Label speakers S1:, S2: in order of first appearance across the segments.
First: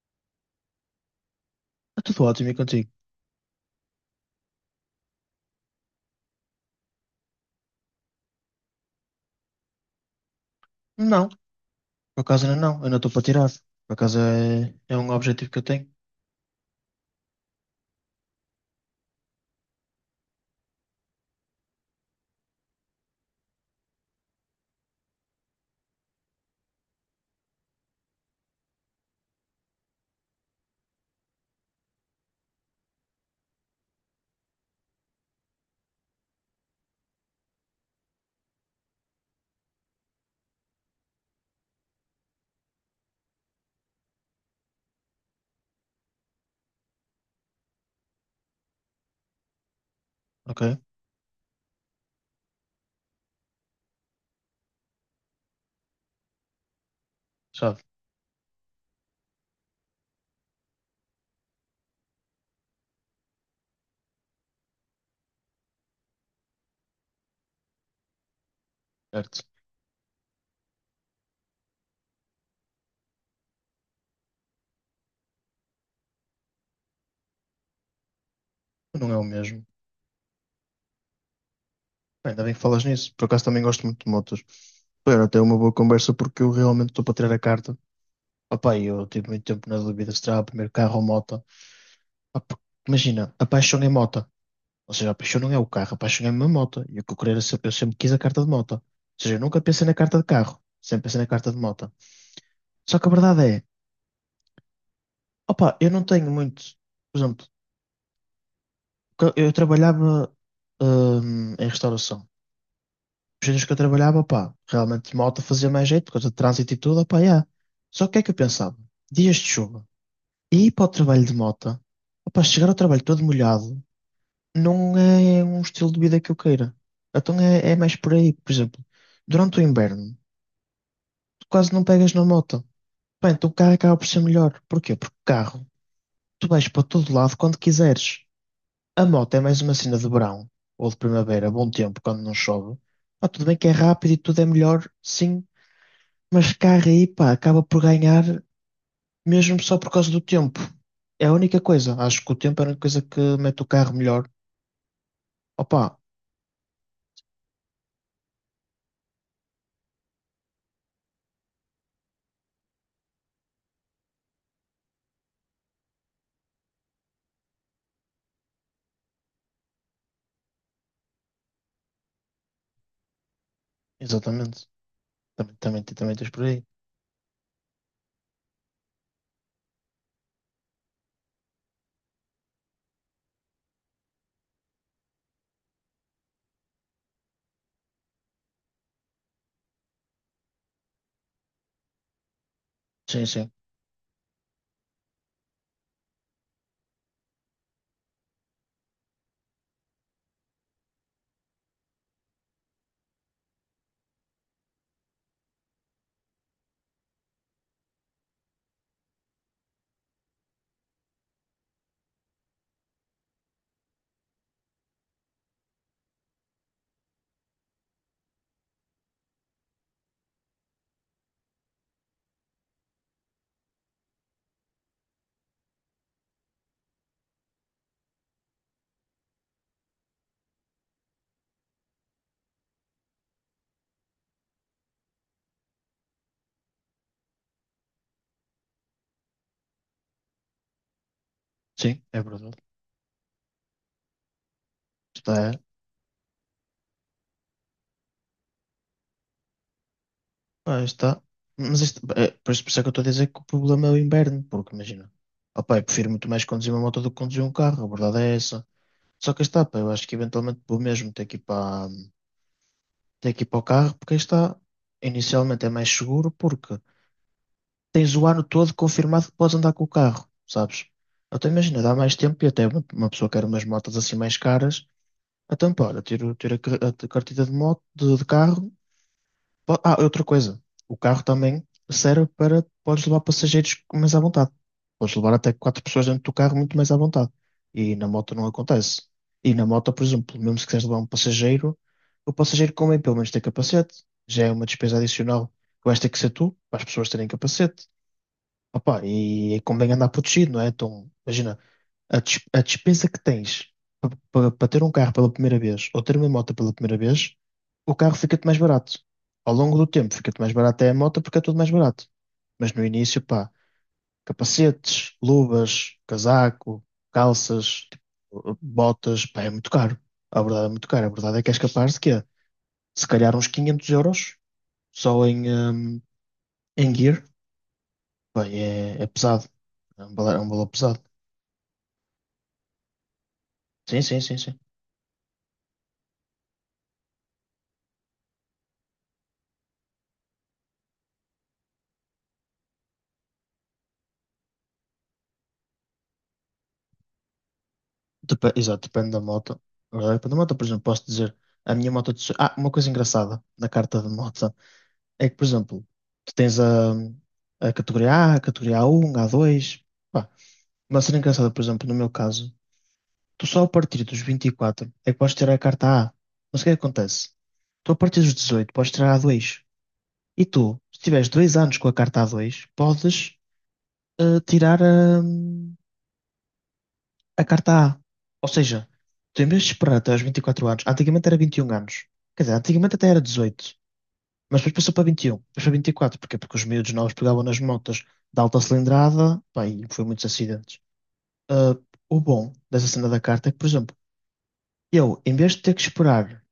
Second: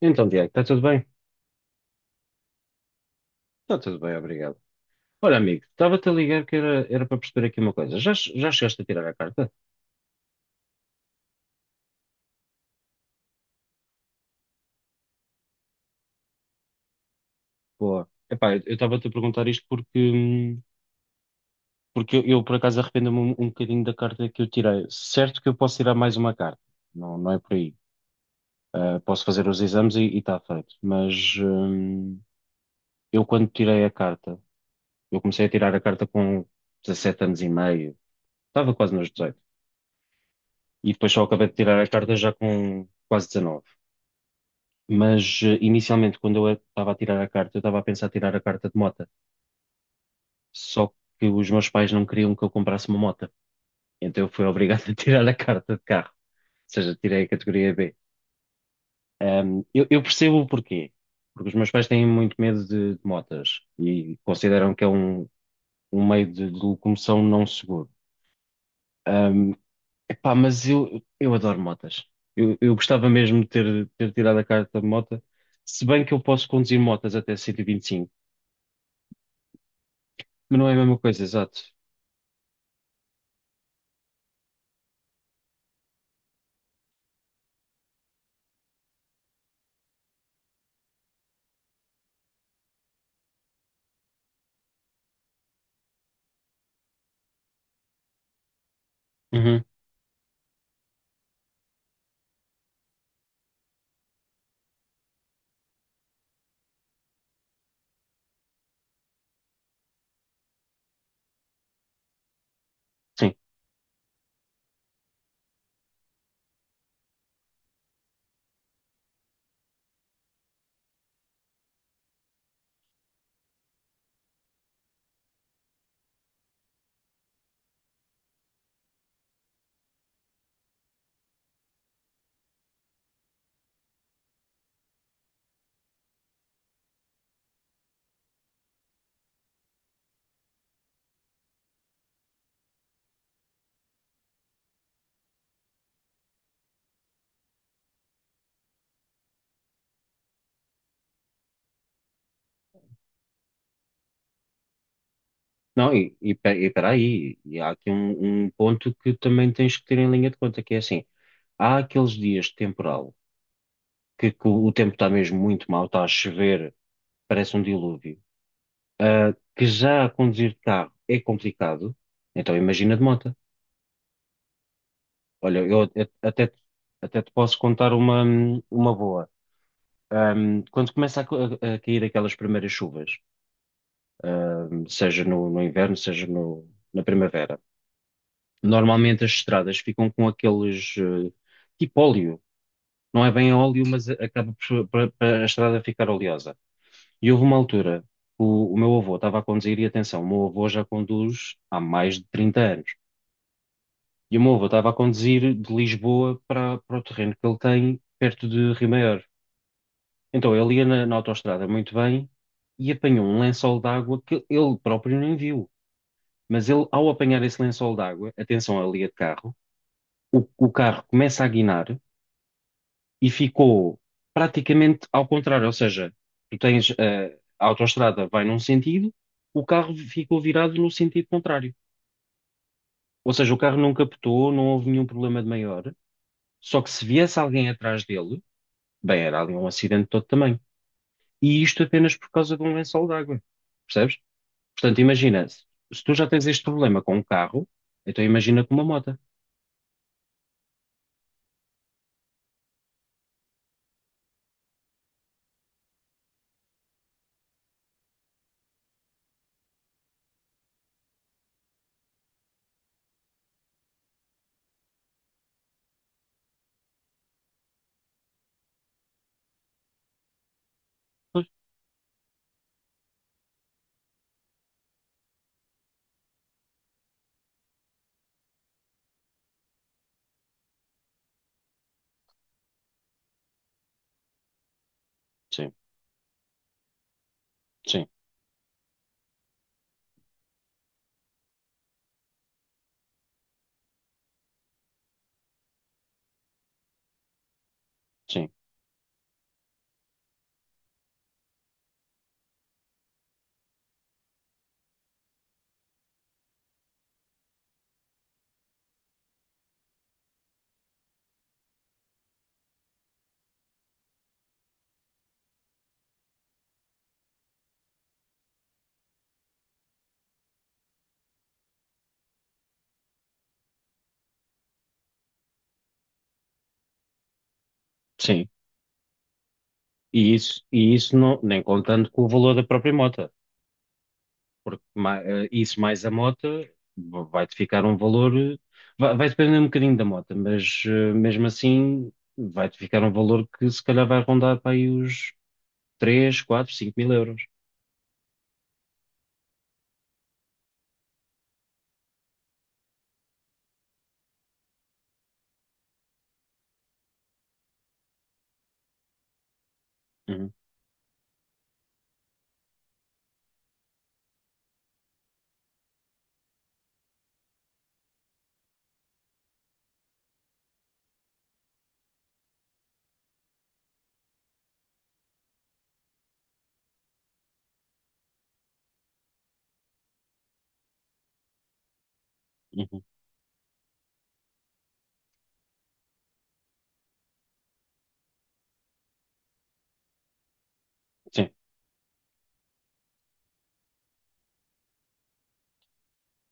S1: Então, Diego, está tudo bem?
S2: Está tudo ótimo e contigo?
S1: Está tudo bem, obrigado. Olha, amigo, estava-te a ligar que era para perceber aqui uma coisa. Já chegaste a tirar a carta?
S2: Não, por acaso ainda não, ainda estou para tirar. Por acaso é um objetivo que eu tenho,
S1: Boa. Epá, eu estava-te a perguntar isto porque eu, por acaso arrependo-me um bocadinho da carta que eu tirei. Certo que eu posso tirar mais uma carta, não, não é por aí. Ah, posso fazer os exames e está feito. Mas eu quando tirei a carta, eu comecei a tirar a carta com 17 anos e meio, estava quase nos 18. E depois só acabei de tirar a carta já com quase 19. Mas inicialmente, quando eu estava a tirar a carta, eu estava a pensar tirar a carta de mota.
S2: ok?
S1: Só que os meus pais não queriam que eu comprasse uma mota. Então eu fui obrigado a tirar a carta de carro. Ou seja, tirei a categoria
S2: Sabe,
S1: B. Eu percebo o porquê. Porque os meus pais têm muito medo de motas e consideram que é um meio de locomoção não seguro.
S2: certo.
S1: Ahm, epá, mas eu adoro motas. Eu gostava mesmo de ter tirado a carta de mota. Se bem que eu posso conduzir motas até 125,
S2: Não é o mesmo.
S1: mas não é a mesma coisa, exato.
S2: Bem, ainda bem que falas nisso, por acaso também gosto muito de motos. Espero até uma boa conversa porque eu realmente estou para tirar a carta. Opá, e eu tive muito tempo na dúvida se terá o primeiro carro ou moto. Pá, porque, imagina, a paixão é moto. Ou seja, a paixão não é o carro, a paixão é a minha moto. E o que eu queria era sempre, eu sempre quis a carta de moto. Ou seja, eu nunca
S1: Uhum.
S2: pensei na carta de carro, sempre pensei na carta de moto. Só que a verdade é, opá, eu não tenho muito. Por exemplo, porque eu trabalhava, em restauração.
S1: Sim.
S2: Os dias que eu trabalhava, pá, realmente malta fazia mais jeito, por causa de trânsito e tudo, pá, yeah. Só que o que é que eu pensava? Dias de chuva. E ir para o trabalho de moto, opá, chegar ao trabalho todo molhado, não é um estilo de vida que eu queira. Então é mais por aí, por exemplo, durante o inverno, tu quase não pegas na moto. Bem, então o carro acaba por ser melhor. Porquê? Porque o carro, tu vais para todo lado quando quiseres. A moto é mais uma cena de verão ou de primavera, bom tempo, quando não chove. Pá, tudo bem que é rápido e tudo é melhor, sim, mas carro aí, pá, acaba por ganhar mesmo só por causa do tempo. É a única coisa. Acho que o tempo é a única coisa que mete o carro melhor.
S1: Não,
S2: Opa,
S1: e peraí, e há aqui um ponto que também tens que ter em linha de conta, que é assim, há aqueles dias de temporal, que o tempo está mesmo muito mau, está a chover, parece um dilúvio, que já a conduzir de carro é complicado, então imagina de moto.
S2: exatamente. Também,
S1: Olha, eu
S2: também, também
S1: a-
S2: tens por
S1: até, te-
S2: aí.
S1: até te posso contar uma boa. Quando começa a cair aquelas primeiras chuvas, seja no inverno, seja no, na primavera, normalmente as estradas ficam com aqueles tipo óleo. Não
S2: Sim,
S1: é
S2: sim,
S1: bem óleo, mas acaba por a estrada ficar oleosa. E houve uma altura que o meu avô estava a conduzir, e atenção, o meu avô já conduz há mais de 30 anos. E o meu avô estava a conduzir de Lisboa para o terreno que ele tem perto de Rio Maior. Então ele ia na autoestrada muito bem e apanhou um lençol d'água que ele próprio nem viu. Mas ele, ao apanhar esse lençol d'água, atenção, ali é de carro, o carro começa a guinar e ficou praticamente ao contrário. Ou seja, tu tens a autoestrada vai num sentido, o carro ficou virado no sentido contrário. Ou seja, o carro não captou, não houve nenhum problema de maior, só que se viesse alguém atrás dele, bem, era ali um acidente de todo tamanho. E isto
S2: sim,
S1: apenas
S2: é
S1: por causa
S2: verdade.
S1: de um lençol de água, percebes? Portanto, imagina,
S2: Está, é.
S1: se tu já tens este problema com um carro, então imagina com uma moto.
S2: Pá, está. Mas isto, é, por isso é que eu estou a dizer que o problema é o inverno, porque imagina. Opa, eu prefiro muito mais conduzir uma moto do que conduzir um carro, a verdade é essa. Só que aí está, pá, eu acho que eventualmente vou mesmo ter que ir para, ter que ir para o carro, porque aí está, inicialmente é mais seguro, porque tens o ano todo confirmado que podes andar com o carro, sabes?
S1: Pois.
S2: Até imagina, dá mais tempo e até uma pessoa quer umas motas assim mais caras, então pá, olha, a carteira de moto, de carro. Po- Ah, outra coisa. O carro também serve para. Podes levar passageiros mais à vontade. Podes levar até
S1: Sim,
S2: quatro pessoas dentro do carro muito mais à vontade. E
S1: sim,
S2: na moto não acontece. E na moto, por exemplo, mesmo se quiseres levar um passageiro, o passageiro convém pelo menos ter capacete. Já é uma despesa adicional que vais ter que ser tu, para as pessoas terem capacete.
S1: sim,
S2: Opa, e convém andar protegido, não é? Então, imagina, a despesa que tens para ter um carro pela primeira vez ou ter uma moto pela primeira vez, o carro fica-te mais barato. Ao longo do tempo fica-te mais barato é a moto porque é tudo mais barato. Mas no início, pá, capacetes, luvas, casaco, calças, tipo, botas, pá, é muito caro. A verdade é muito caro. A verdade é que és capaz de quê? Se calhar uns 500 euros só em, em gear.
S1: sim.
S2: Bem, é pesado. É um
S1: E
S2: valor, é um
S1: isso,
S2: valor
S1: e
S2: pesado.
S1: isso não, nem contando com o valor da própria moto.
S2: Sim, sim, sim, sim.
S1: Porque isso mais a moto vai-te ficar um valor, vai depender um bocadinho da moto, mas mesmo assim vai-te ficar um valor que se calhar vai rondar para aí os 3, 4, 5 mil euros.
S2: Depe- Exato, depende da moto. Agora, depende da moto, por exemplo, posso dizer a minha moto. De so- Ah, uma coisa engraçada na carta de moto é que, por exemplo, tu tens a categoria a um, a dois. Pá,
S1: Uhum,
S2: uma cena engraçada, por exemplo, no meu caso, tu só a partir dos 24, é que podes tirar a carta A. Mas o que é que acontece? Tu a partir dos 18, podes tirar a A2. E tu, se tiveres dois anos com a carta a dois, podes tirar a. A carta A. Ou seja, tu em vez de esperar até aos 24 anos, antigamente era 21 anos. Quer dizer, antigamente
S1: uhum.
S2: até era 18, mas depois passou para 21, depois para 24. Porquê? Porque os miúdos novos pegavam nas motas de alta cilindrada, pá, e foi muitos acidentes.
S1: Sim,
S2: Ah, o bom dessa cena da carta é que, por exemplo, eu, em vez de ter que esperar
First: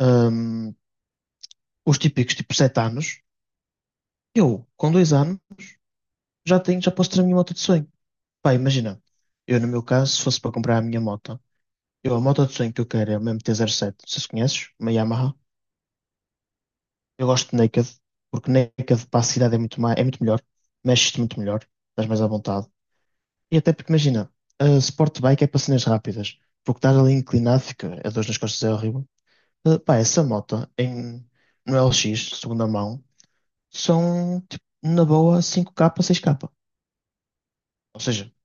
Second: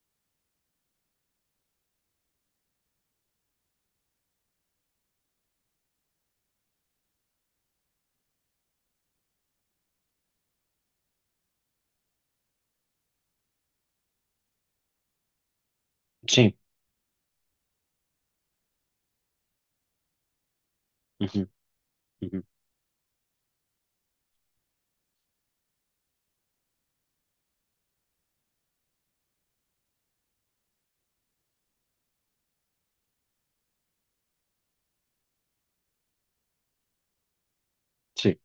S2: ahm, os típicos tipo 7 anos, eu, com 2 anos, já tenho, já posso ter a minha moto de sonho. Pá, imagina, eu no meu caso, se fosse para comprar a minha moto, eu, a moto de sonho que eu quero é uma mt sete. Se conheces, uma Yamaha.
S1: sim,
S2: Eu gosto de Naked, porque Naked para a cidade é muito, ma- é muito melhor, mexes-te muito
S1: uhum,
S2: melhor, estás mais à
S1: uhum.
S2: vontade. E até porque imagina, a Sport Bike é para cenas rápidas, porque estás ali inclinado, fica a dor nas costas é horrível. Pá, essa moto em, no LX, segunda mão, são tipo, na boa 5K, 6K. Ou seja,
S1: Sim,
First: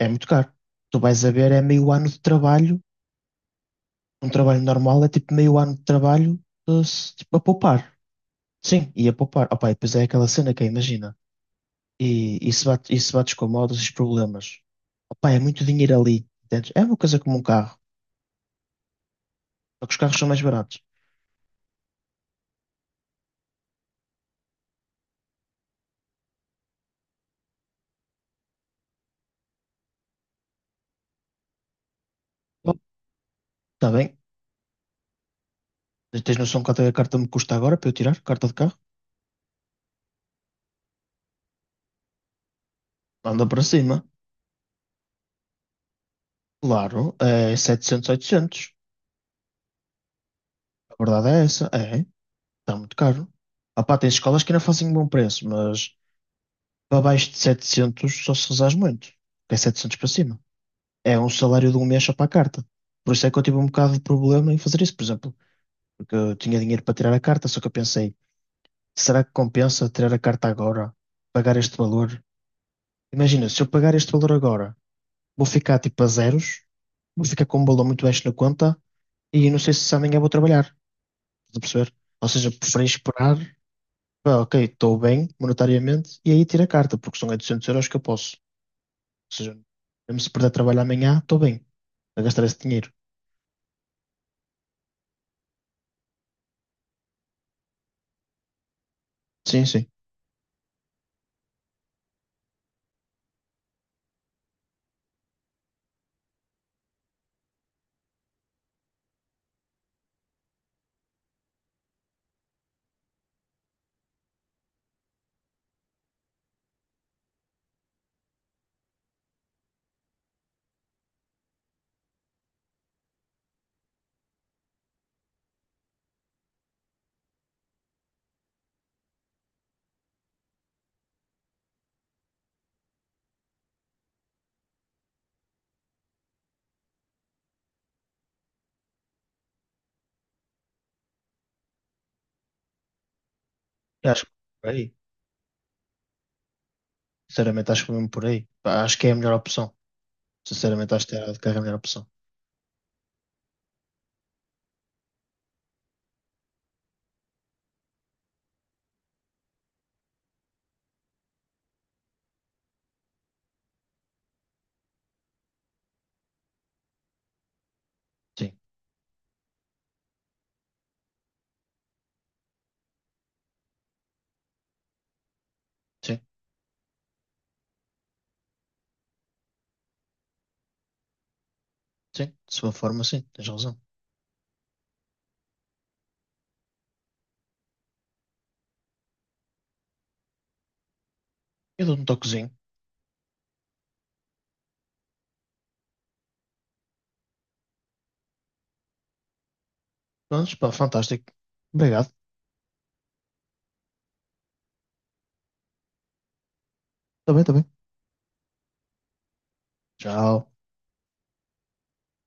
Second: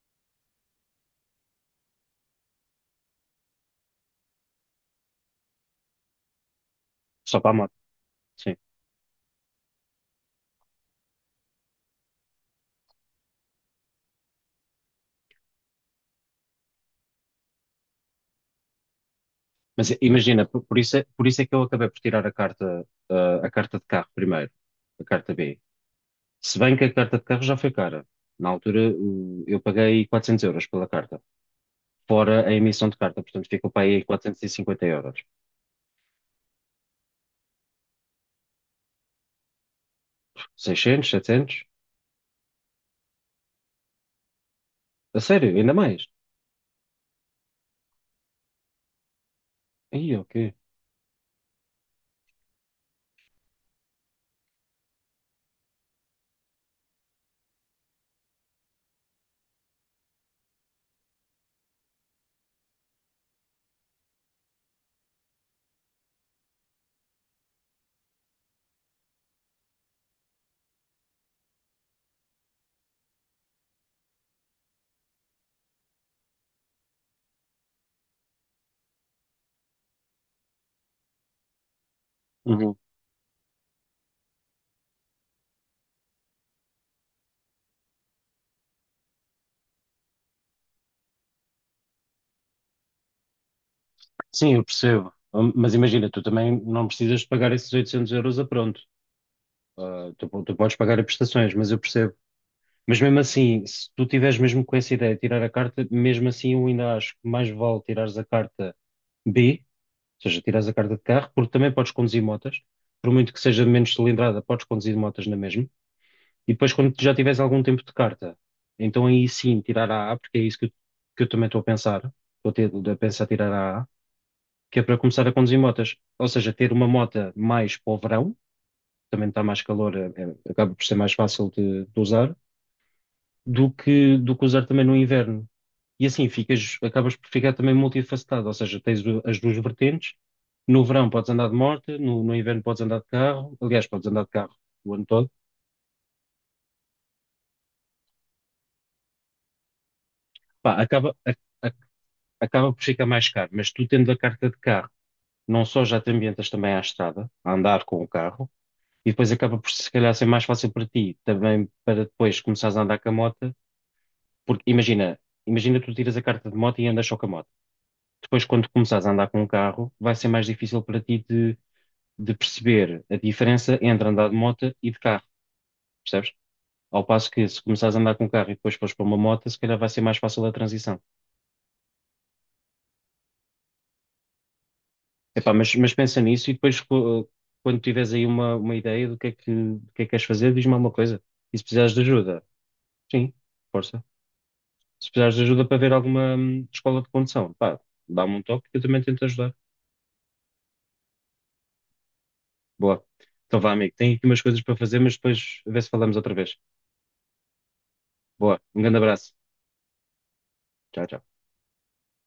S2: é muito caro. Tu vais a ver, é meio ano de trabalho, um trabalho normal é tipo meio ano de trabalho se- tipo,
S1: só
S2: a
S1: para a moto,
S2: poupar.
S1: sim.
S2: Sim, e a poupar. Opa, e depois é aquela cena que é, imagina. E bate com modos, esses problemas. Opa, é muito dinheiro ali. Entendes? É uma coisa como um carro, só
S1: Mas
S2: que os carros são mais
S1: imagina, por,
S2: baratos.
S1: por isso é, por isso é que eu acabei por tirar a carta, a carta de carro primeiro, a carta B. Se bem que a carta de carro já foi cara. Na altura, eu paguei 400 € pela carta, fora a
S2: Oh,
S1: emissão de carta. Portanto, ficou para
S2: está
S1: aí
S2: bem,
S1: 450 euros.
S2: tens noção quanto é que a carta me custa agora para eu tirar? Carta de carro?
S1: 600, 700?
S2: Anda para cima.
S1: A sério, ainda mais?
S2: Claro, é 700, 800.
S1: Aí, ok.
S2: A verdade é essa. Está muito caro. Opa, tem escolas que ainda fazem um bom preço, mas para baixo de 700 só se rezares muito. Que é 700 para cima. É um salário de um mês só para a carta. Por isso é que eu tive um bocado de problema em fazer isso. Por exemplo, porque eu tinha dinheiro para tirar a carta, só que eu pensei, será que compensa tirar a carta agora? Pagar este valor? Imagina, se eu pagar este valor agora, vou ficar tipo a zeros, vou ficar com um valor muito baixo na conta e não sei se amanhã vou trabalhar, estás a perceber? Ou seja,
S1: Uhum.
S2: preferi esperar, pá, ok, estou bem monetariamente e aí tiro a carta, porque são 800 € que eu posso. Ou seja, mesmo se perder trabalho amanhã, estou bem a gastar esse dinheiro.
S1: Sim, eu percebo. Mas imagina, tu também não precisas de pagar esses 800 € a pronto.
S2: Sim, sim.
S1: Ah, tu podes pagar as prestações, mas eu percebo. Mas mesmo assim, se tu tiveres mesmo com essa ideia de tirar a carta, mesmo assim eu ainda acho que mais vale tirares a carta B, ou seja, tirares a carta de carro, porque também podes conduzir motas. Por muito que seja menos cilindrada, podes conduzir motas na mesma. E depois, quando tu já tiveres algum tempo de carta, então aí sim tirar a A, porque é isso que eu também estou a pensar. Estou a pensar tirar a A, que é para começar a conduzir motas. Ou seja, ter uma mota mais para o verão, também está mais calor, acaba por ser mais fácil de usar, do que usar também no inverno. E assim ficas, acabas por ficar também multifacetado, ou seja, tens as duas vertentes. No verão podes andar de moto, no inverno podes andar de carro, aliás, podes
S2: Eu
S1: andar
S2: acho
S1: de
S2: que
S1: carro
S2: por
S1: o
S2: aí.
S1: ano todo.
S2: Sinceramente, acho que mesmo por aí. Pá, acho que é a melhor opção.
S1: Pá,
S2: Sinceramente, acho
S1: acaba,
S2: que é a melhor opção.
S1: acaba por ficar mais caro, mas tu tendo a carta de carro, não só já te ambientas também à estrada, a andar com o carro, e depois acaba por se calhar ser mais fácil para ti, também para depois começares a andar com a moto, porque imagina, imagina tu tiras a carta de moto e andas só com a moto. Depois,
S2: Sim,
S1: quando começares a andar com o carro, vai ser mais difícil para ti de perceber a diferença entre andar de moto e de carro,
S2: sim,
S1: percebes? Ao passo que se começares a andar com o carro e depois fores para uma moto, se calhar vai ser mais fácil a transição.
S2: sim. De sua forma, sim, tens razão.
S1: Epá, mas pensa nisso e depois quando tiveres aí uma ideia do que é que queres fazer, diz-me alguma coisa. E se
S2: Eu
S1: precisares de
S2: dou-te um
S1: ajuda,
S2: toquezinho.
S1: sim, força. Se precisares de ajuda para ver alguma escola de condução, pá, dá-me um toque que eu também tento ajudar.
S2: Mas, pá, fantástico. Obrigado.
S1: Boa. Então vá, amigo, tenho aqui umas coisas para fazer, mas depois a ver se falamos outra vez.
S2: Tá bem, tá bem.
S1: Boa, um grande abraço.
S2: Tchau.
S1: Tchau, tchau.